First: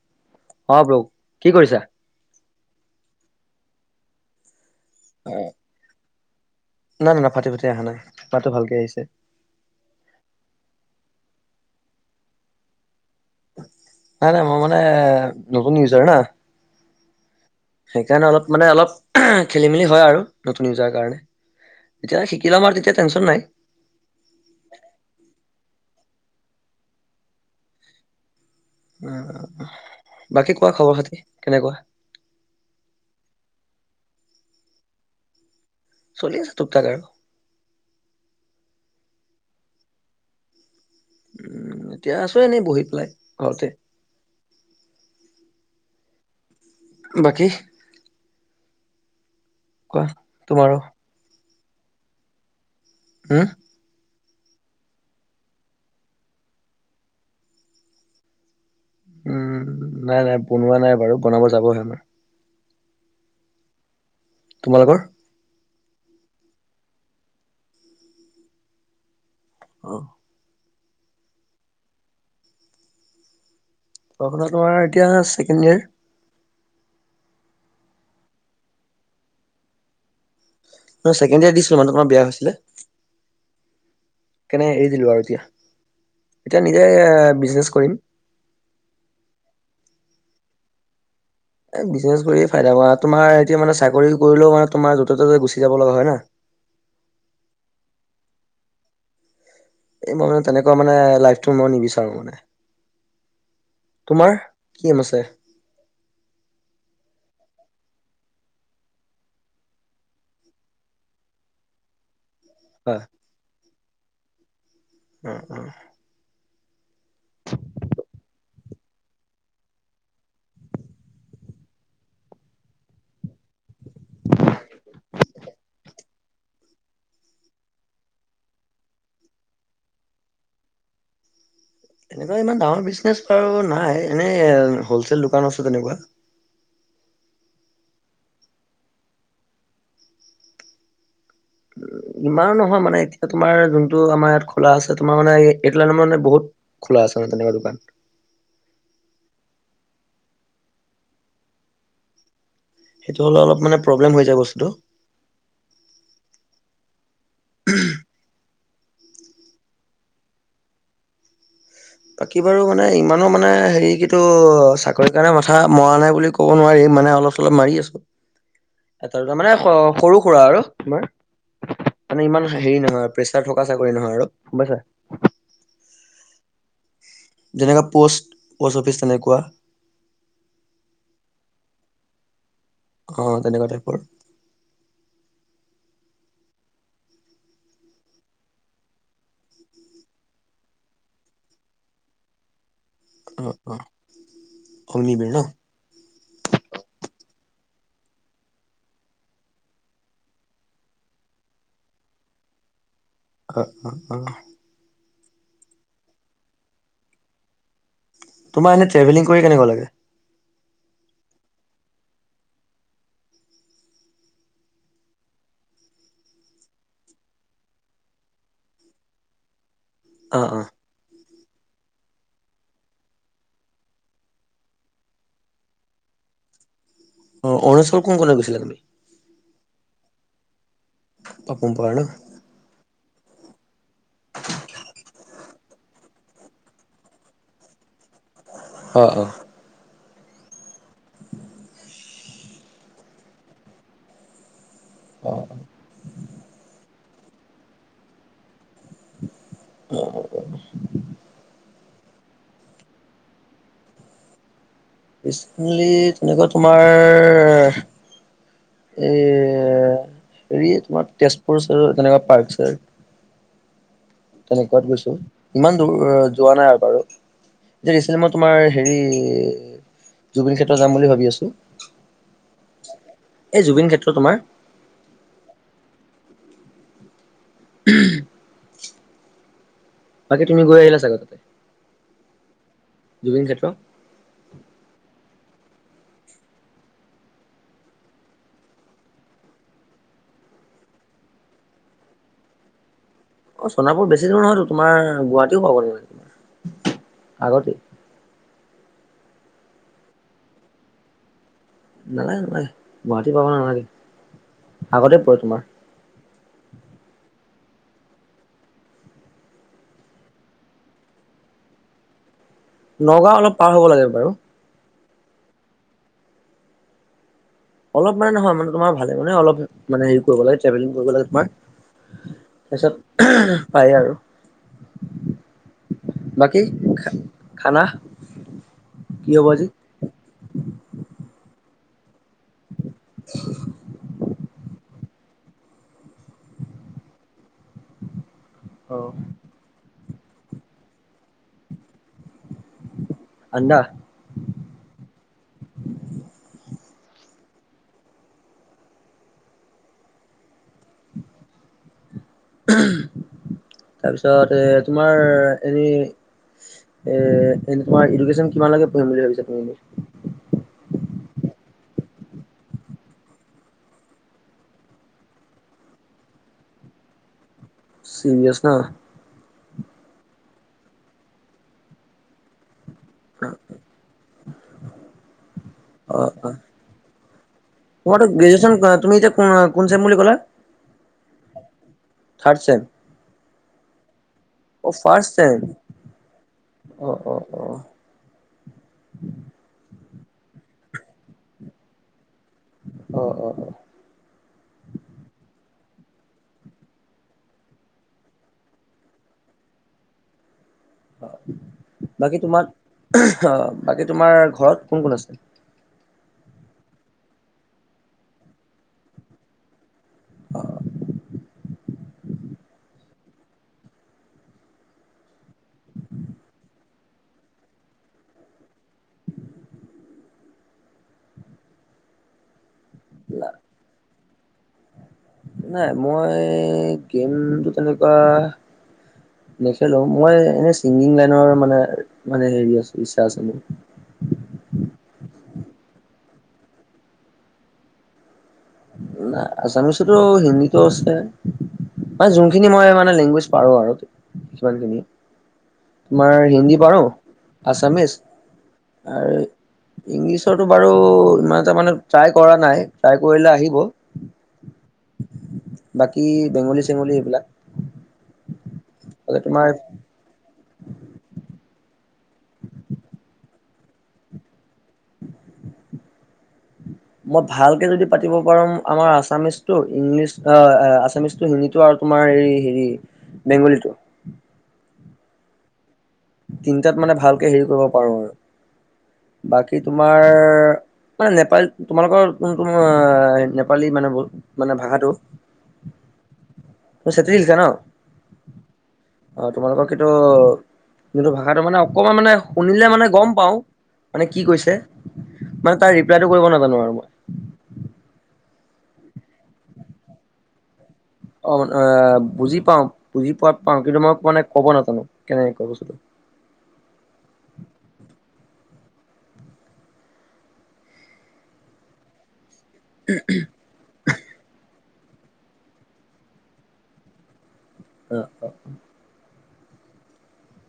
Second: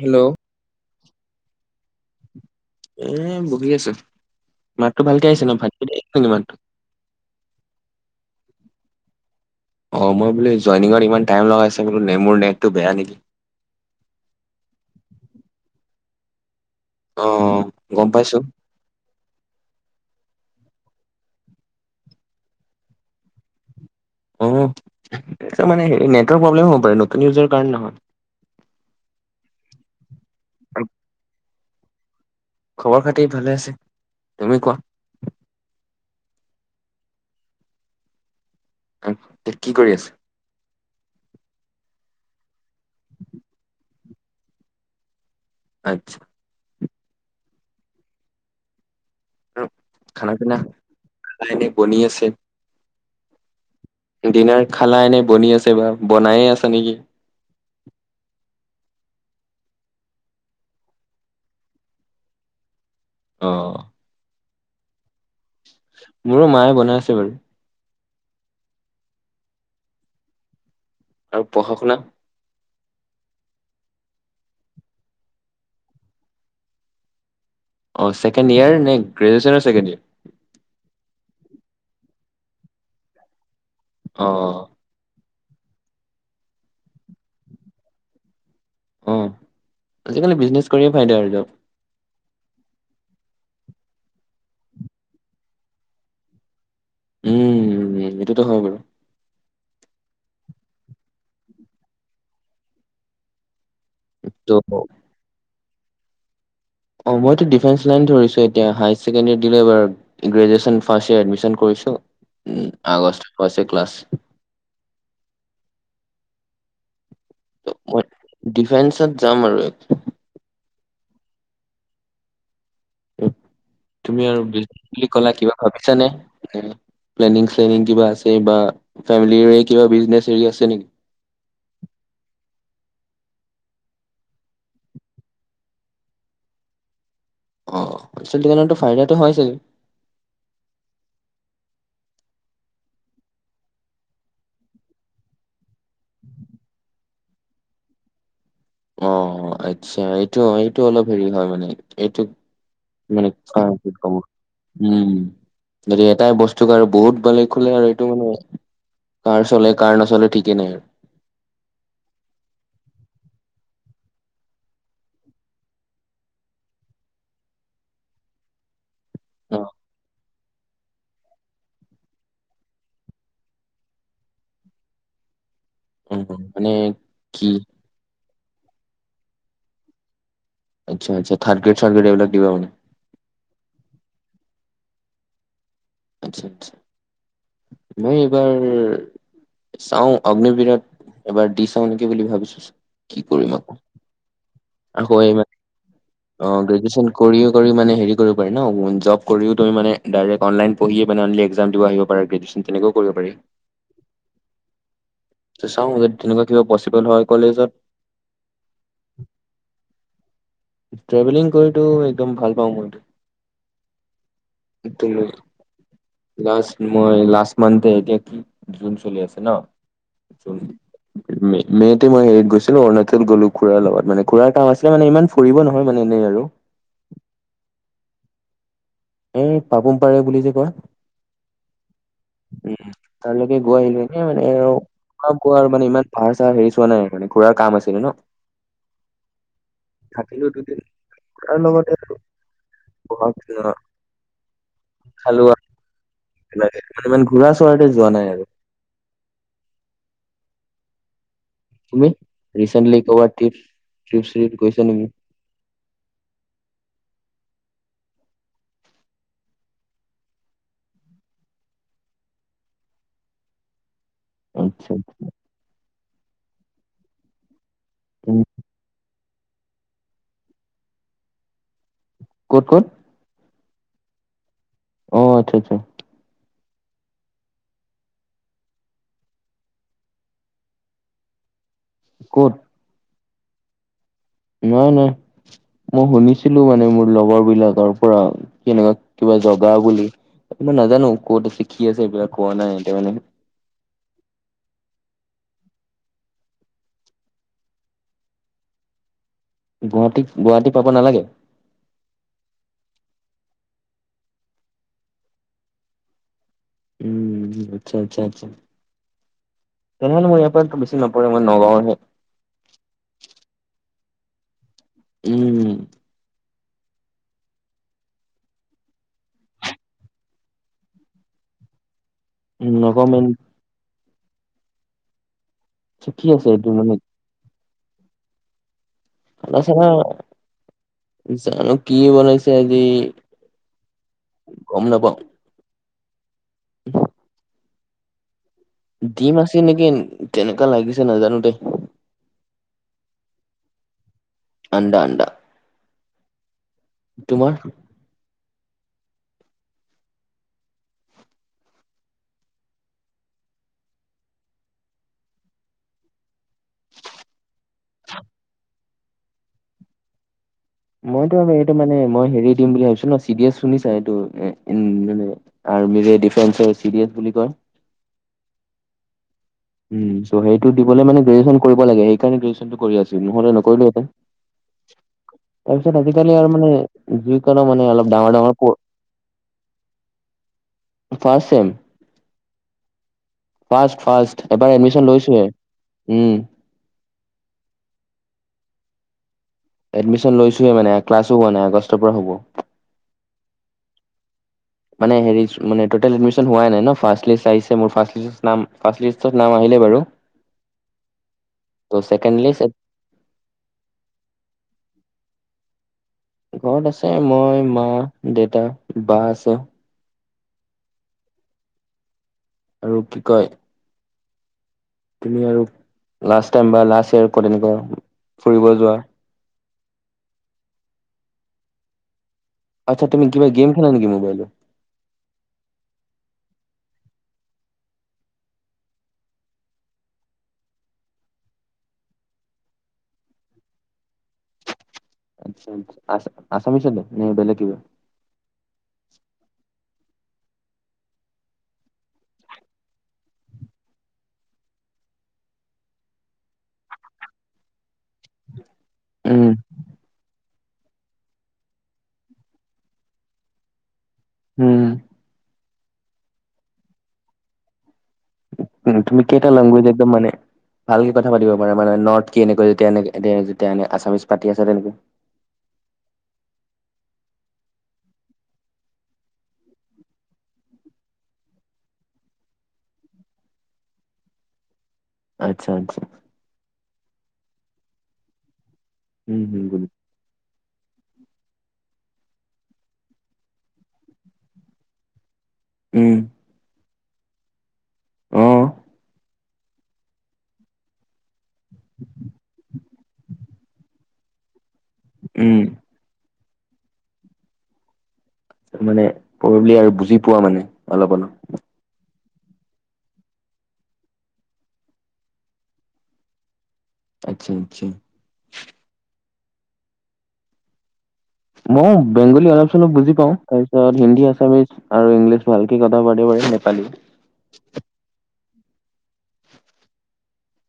Hello অঁ ব্ৰৌ কি কৰিছা এ বহি আছো মাততো ভালকৈ আহিছে ন নাই ফাটি ফাটি মাতটো নাই না না ফাটি ফাটি অহা নাই মাতো ভালকৈ আহিছে অঁ মই বোলো জইনিঙত ইমান টাইম লগছে বোলো মোৰ নেটটো বেয়া নেকি নাই নাই মই মানে নতুন ইউজাৰ না অ গম সেইকাৰণে পাইছো অলপ মানে অলপ খেলি মেলি হয় আৰু নতুন ইউজাৰ কাৰণে যেতিয়া শিকি লম আৰু তেতিয়া টেনশন নাই অঁ মানে এই নেটৱৰ্ক প্ৰব্লেম হ'ব পাৰে নতুন ইউজৰ কাৰণে নহয় উমম বাকী কোৱা আৰু খবৰ খাতি কেনেকুৱা খবৰ খাতি ভালে আছে তুমি কোৱা চলি আছে টোকতাক আৰু কি কৰি আছে উম এতিয়া আছো এনেই বহি পেলাই ঘৰতে আত্ছা বাকী উ কোৱা খানা পিনা তোমাৰো নাই নাই বনায় আছে হম ডিনাৰ খালা এনেই বনি আছে বা বনায়ে আছা নেকি উম নাই নাই বনোৱা নাই বাৰু বনাব যাবহে আমাৰ অঁ তোমালোকৰ মোৰো মায়ে বনাই আছে বাৰু অঁ আৰু পঢ়া শুনা পঢ়া শুনা তোমাৰ এতিয়া ছেকেণ্ড ইয়েৰ অঁ ছেকেণ্ড ইয়াৰ নে গ্ৰেজুৱেচনৰ ছেকেণ্ড ইয়াৰ ছেকেণ্ড ইয়াৰ দিছিলো মানে তোমাৰ বেয়া হৈছিলে অ কেনে এৰি দিলো আৰু এতিয়া এতিয়া নিজে বিজনেছ কৰিম অঁহ আজিকালি বিজনেচ কৰিয়ে ফাইদা আৰু এক বিজনেছ কৰি ফাইদা আৰু তোমাৰ এতিয়া মানে চাকৰি কৰিলেও মানে তোমাৰ য'তে ত'তে গুচি যাব লগা হয় না উম এইটোতো হয় বাৰু এই মই মানে তেনেকুৱা মানে লাইফটো মই নিবিচাৰো মানে তোমাৰ, ত' কিম আছে অঁ মইতো ডিফেন্স লাইন ধৰিছোঁ এতিয়া হায়াৰ ছেকেণ্ডেৰী দিলো এইবাৰ গ্ৰেজুৱেশ্যন ফাৰ্ষট ইয়েৰ এডমি্যন কৰিছোঁ। উম, হয় আগষ্টৰ পাচত ক্লাছ। [inaudible] মই ডিফেন্সত যাম আৰু। তুমি আৰু [unintelligible] বুলি ক'লা কিবা ভাবিছানে প্লেনিং কিবা আছে বা ফেমিলিৰে কিবা বিজনেছ হেৰি আছে নেকি। এনেকুৱা ইমান ডাঙৰ বিজনেচ বাৰু নাই, এনেই হলচেল দোকান আছে তেনেকুৱা। অঁ, হোলচেল দোকানত ফাইদাটো হয় ছাগে ইমানো নহয় মানে এতিয়া তোমাৰ যোনটো আমাৰ ইয়াত খোলা আছে, তোমাৰ মানে এইটো লাইনত মানে বহুত খোলা আছে মানে তেনেকুৱা দোকান। অঁ আচ্ছা এইটো-এইটো অলপ হেৰি হয় মানে, এইটো সেইটো মানে হ'লে অলপ কি প্ৰব্লেম কম, হৈ যায় বস্তুটো উম এটাই বস্তু আৰু বহুত ভালে খোলে আৰু এইটো মানে কাৰ চলে কাৰ নচলে ঠিকেই নাই আৰু। বাকী বাৰু মানে ইমানো মানে হেৰি কেতো চাকৰি কাৰণে মাথা মৰা নাই বুলি ক'ব নোৱাৰি, মানে অলপ চলপ মাৰি আছো। এটা দুটা মানে অ স সৰু সুৰা আৰু তোমাৰ, মানে ইমান হেৰি নহয় প্ৰেচাৰ থকা চাকৰি নহয় আৰু গম পাইছা। উম, উম। মানে কি যেনেকা পোষ্ট পোষ্ট অফিচ, তেনেকুৱা। আচ্ছা আচ্ছা, থাৰ্ডগ্ৰেড সাৰ্ডগ্ৰেড এইবিলাক দিবা মানে। অঁ তেনেকুৱা টাইপৰ। আচ্ছা-আচছা, মই এইবাৰ চাও অগ্নিবীৰত এবাৰ দি চাও নেকি বুলি ভাবিছো। কি কৰিম আকৌ। অগ্নি আকৌ এই বীৰ ন'। মানে অ গ্ৰেজুৱেচন কৰিয়ে কৰি মানে হেৰি কৰিব পাৰে ন জব কৰিও তুমি মানে ডাইৰেক্ট অনলাইন পঢ়িয়ে় মানে অনলি এক্সাম দিব আহিব পাৰাকে দিছে তেনেকও অঁ অঁ-অঁ। চাওঁ যদি তেনেকুৱা কিবা পচিবল হয় কলেজত তোমাৰ এনে ট্ৰেভেলিং কৰি কেনেকুৱা লাগে? ট্ৰেভেলিং কৰিটো একদম ভাল পাওঁ মইটো, [unintelligible] লাষ্ট মই লাষ্ট মন্থ এ এতিয়া কি জুন চলি আছে ন'। অঁ জুন অঁ। মে মে'টো মই হেৰিত গৈছিলো অৰুণাচল গলো খুৰাৰ লগত মানে খুৰাৰ কাম আছিলে মানে ইমান ফুৰিব নহয় মানে এনেই আৰু। অঁ অৰুনাচল কোনকোনে গৈছিলা তুমি? এ পাপুম পাৰে বুলি যে কয়। পাপুম পাৰ ন'। উম, তালৈকে গৈ আহিলো আৰু এনে মানে আৰু কাম কৰাৰ আৰু মানে ইমান পাহাৰ চাহাৰ হেৰি চোৱা নাই, খুৰাৰ কাম আছিলে ন'। অঁ অঁ। থাকিলো দুদিন, তাৰ লগতে থাকোঁ বুঢ়া হৈছে ন'। অঁ। লাগে মানে ইমান ঘূৰা চুৰাকে যোৱা নাই আৰু। অ হব তুমি ৰিচেণ্টলী কৰবাত ট্ৰিপ ট্ৰিপ চ্ৰিপ গৈছা নেকি ৰিচেন্টলি তেনেকুৱা তোমাৰ এ হেৰি তোমাৰ তেজপুৰ চাইডত তেনেকুৱা পাৰ্ক চাৰ্ক তেনে কত আচ্ছা গৈছে ইমান যোৱা নাই আৰু বাৰু যে ৰিচেণ্ট মই তোমাৰ হেৰি এ জুবিন ক্ষেত্রত যাম বুলি ভাবি আছো। ক'ত ক'ত? এই জুবিন ক্ষেত্ৰ তোমাৰ। অ আচ্ছা আচ্ছা [unintelligible] বাকি তুমি গৈ আহিলা চাগে কত জুবিন ক্ষেত্র নাহ নাহ মই শুনিছিলো মানে মোৰ লগৰ বিলাকৰ পৰা কেনেকুৱা কিবা জগা বুলি নাজানো কত আছে কি আছে সেবিলাক কোৱা নাই এতিয়া মানে চণাপুৰ বেছি দূৰ নহয়তো তোমাৰ গুৱাহাটীও পাব গে নালাগে তোমাৰ আগতে গুৱাহাটী গুৱাহাটী পাব নালাগে নালাগে নালাগে গুৱাহাটী পাব নালাগে আগতে পৰে তোমাৰ উম আচ্ছা আচ্ছা আচ্ছা তেনেহলে মই ইয়াৰ পৰা বেছি নপৰে মই নগাঁৱৰহে নগাঁও অলপ পাৰ হ'ব লাগে বাৰু উম অলপ মানে নহয় মানে তোমাৰ ভালে মানে অলপ মানে হেৰি কৰিব লাগে চেভিং কৰিব লাগে তোমাৰ তাৰপিছত নগাঁও মেইন পায় আৰু কি আছে বাকী এইটো মানে খানা কি হ'ব আজি আচনে জান কি বনাইছে হেৰি গম নাপাওঁ উ অ ডিম আছে নেকি কেনেকুৱা লাগিছে নাজানো দেই আন্দা আণ্ডা-আণ্ডা তোমাৰ তাৰপিছত এ তোমাৰ হেৰি এ এনে তোমাৰ এডুকেচন কিমান লকে পঢ়িম বুলি ভাবিছা তুমি মইতো এইটো মানে মই হেৰি দিম বুলি ভাবিছো ন চি এছ শুনিছা এইটো মানে আৰ্মিৰে ডিফেস চি এছ বুলি কয় চি বিএছ নহ উম চ' সেইটো দিব মানে গ্ৰেজুৱেচন কৰিব লাগে সেইকাৰণে গ্ৰেজুৱেচনটো কৰি আছো মই হলে নকৰিলো হলে তাৰপিছত অ আজিকালি আৰু অ মানে ডিউক তোমাৰতো গ্ৰেজুৱেচন তুমি এতিয়া কোন চেম বুলি ক'লা first sem third sem first first এবাৰ অ এডমিশন ফাৰ্ষ্ট লৈছোহে চেম উম অ অ অ এডমিশন লৈছোহে মানে ক্লাছো হোৱা নাই আগষ্টৰ পৰা হ'ব অ অ অ মানে হেৰি মানে টুটেল এডমিশ্যন হোৱাই নাই ন ফাৰ্ষ্ট লিষ্ট আহিছে মোৰ ফাৰ্ষ্ট লিষ্ট নাম ফাৰ্ষ্ট লিষ্টত নাম আহিলে বাৰু হয় ত' ছেকেণ্ড বাকী লিষ্ট তোমাৰ অ বাকী তোমাৰ ঘৰত কোন কোন আছে ঘৰত আছে মই মা দেউতা বা আছে আৰু কি কয় তুমি আৰু লাষ্ট টাইম বা লাষ্ট ইয়ৰ কত এনেকোৱা ফুৰিব যোৱা আচ্ছা তুমি কিবা গেইম খেলা নেকি মোবাইলত [inaudible] নাই মই গেমটো তেনেকোৱা নেখেলো মই এনেই ছিংগিং লাইনৰ মানে মানে হেৰি আ ইচ্ছা আছে মোৰ আ আছামিছত নি নে বেলেগ কিবা আছামিছতো হিন্দীতো আছে মানে যোনখিনি মই মানে লেংগুৱেজ পাৰো আৰু সিমানখিনি তোমাৰ হিন্দী পাৰো আছামিচ আৰু উম ইংলিছ তটো বাৰু ইমান এটা মানে ট্ৰাই কৰা নাই ট্ৰাই কৰিলে আহি ব হম বাকী বেংগলী চেংগলী এইবিলাক তুমি কেইটা তোমাৰ লেংগুৱেজ একদম মানে ভালকে কথা পাতিব পাৰা মানে নৰ্থ কি এনেকৈ যেতিয়া এনে এ যেতিয়া এ আছামিছ পাতি আছে তেনেকে মই ভালকে যদি পাতিব পাৰোম আমাৰ আছামিচটো ইংলিছ আছামিচটো হিন্দীটো আৰু তোমাৰ এই হেৰি বেংগলীটো আচ্ছা আচ্ছা তিনটাত মানে ভালকে হেৰি কৰিব পাৰো উম আৰু বাকী উম তোমাৰ মানে নেপালী তোমালোকৰ কোনটো নেপালী মানে মানে ভাষাটো উম তুমি চেত্ৰী লিখা ন অহ অ তোমালোকৰ কিন্তু যোনটো ভাষাটো মানে অকণমান মানে শুনিলে মানে গম পাওঁ মানে কি কৈছে উম মানে তাৰ ৰিপ্লাইটো কৰিব নালাগে জানো আৰু মই মানে কৈ দিলে বুজি পোৱা মানে অলপ অলপ অন এ বুজি পাওঁ বুজি পোৱাত পাওঁ কিন্তু মই মানে ক'ব নাজানো কেনেকে কয় বস্তুটো আচ্ছা আচ্ছা মই বেংগলী অলপ [unintelligible] বুজি পাওঁ তাৰ পিছত হিন্দী আছামিছ আৰু ইংলিছ ভালকে কথা পাতিব পাৰি নেপালী অ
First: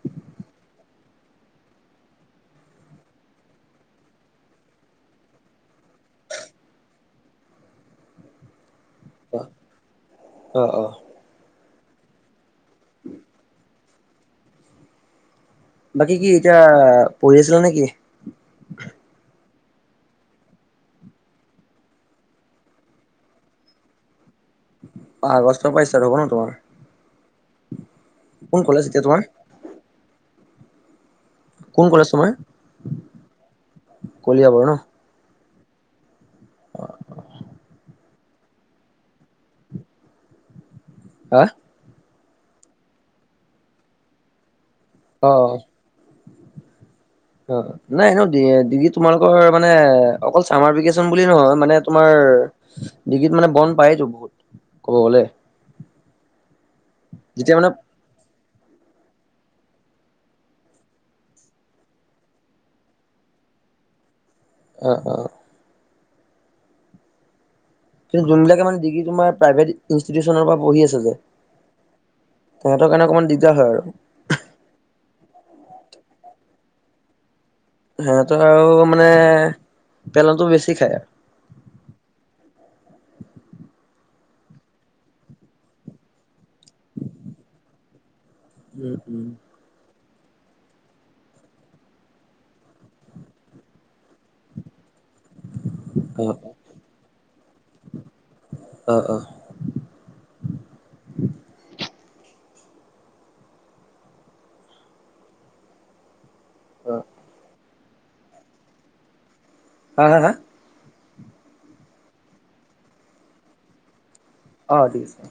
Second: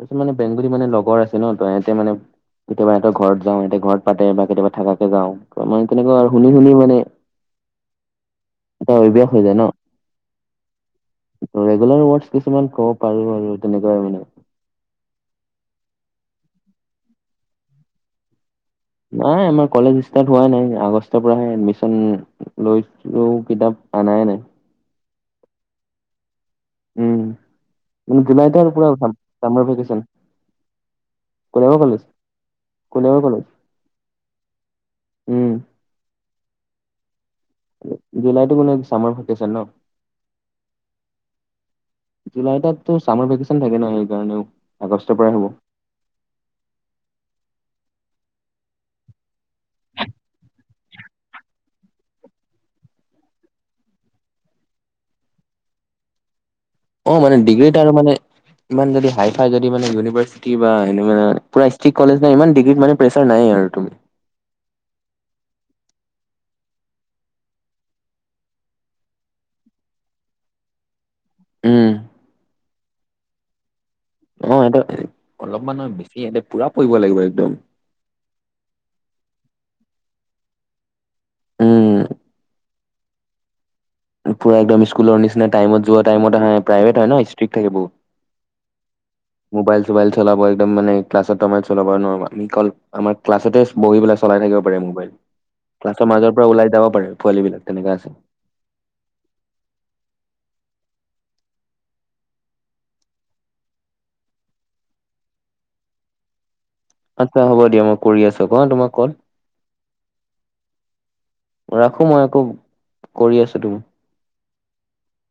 তাৰপিছত মানে বেংগলী মানে লগৰ আছে ন তই ইহতে মানে কেতিয়াবা সিহতৰ ঘৰত যাওঁ ইহতে ঘৰত পাতে বা কেতিয়াবা থাকাকে যাওঁ ত মানে তেনেকুৱা আৰু শুনি শুনি মানে এটা অভ্যাস অ হৈ যায় ন। অ অ ৰেগুলাৰ ৱাটচ দিছে কিছুমান ক'ব পাৰো আৰু তেনেক [unintelligible] বাকী কি এতিয়া পঢ়ি আছিলা নেকি? নাই আমাৰ কলেজ ষ্টাৰ্ট হোৱা নাই আগষ্টৰ পৰাহে এডমিশ্যন লৈছো কিতাপ অনাই নাই আ আগষ্টৰ পৰা ইষ্টাৰ্ট হ'ব ন তোমাৰ। উম উম জুলাইত কোন আৰু কলেজ পুৰা এতিয়া ভাল তোমাৰ চামাৰ ভেকেচন। কোন কলেজ তোমাৰ, কলিয়াবৰ কলেজ কলিয়াবৰ ন। উম জুলাইতো মানে চামাৰ ভেকেশ্যন ন। আহ জুলাই তাত তোৰ চামাৰ ভেকেচন থাকে ন, সেইকাৰণেও। আগষ্ট পৰাই হ'ব। অ, অ, নাই ইনেও ডি ডিগ্ৰী তোমালোকৰ মানে অকল চামাৰ ভেকেশ্যন বুলি নহয়, মানে তোমাৰ ডিগ্ৰীত মানে বন্ পায়তো বহুত ক'ব গ'লে। অ মানে ডিগ্ৰীত আৰু মানে ইমান যদি হাই হয়, যদি মানে ইউনিভাৰ্চিটি বা এনেকুৱা পোৰা ইষ্ট্ৰিক কলেজ ন ইমান ডিগ্ৰীত মানে প্ৰেচাৰ নাই আৰু তুম অ অ কিন্তু যোনবিলাকে মানে ডিগ্ৰী তোমাৰ প্ৰাইভেট ইনিটিউচনৰ পৰা পঢ়ি আছে যে উম সিহঁতৰ কাৰণে অকমান দিগদাৰ হয় আৰু। অ সিহঁত অলপমান নহয় বেছিই সিহঁতে পুৰা পঢ়িব লাগিব একদম। সিহতৰ আৰু মানে পেলনতো বেছি খায় আৰু। উম পুৰা একদম স্কুলৰ নিচিনা টাইমত যোৱা টাইমত অহা প্ৰাইভেট হয় ন ষ্ট্ৰিক থাকে বহুত। উম মোবাইলতো মোবাইল চলাব একদম মানে ক্লাছ টাইমত চলাব নোৱাৰিবা। নিকল আমি আমাৰ ক্লাছতে বহি পেলাই চলাই থাকিব পাৰি মোবাইল। ক্লাছৰ অ মাজৰ পৰা ওলাই যাব পাৰে পোৱালী বিলাক তেনেকা আছে। অ অ অ আচ্ছা হ'ব দিয়া মোক কৰি আছো ক তোমাক কল হা হা হা ৰাখো মই একো, কৰি আছো তুমি। অ, দি আছো।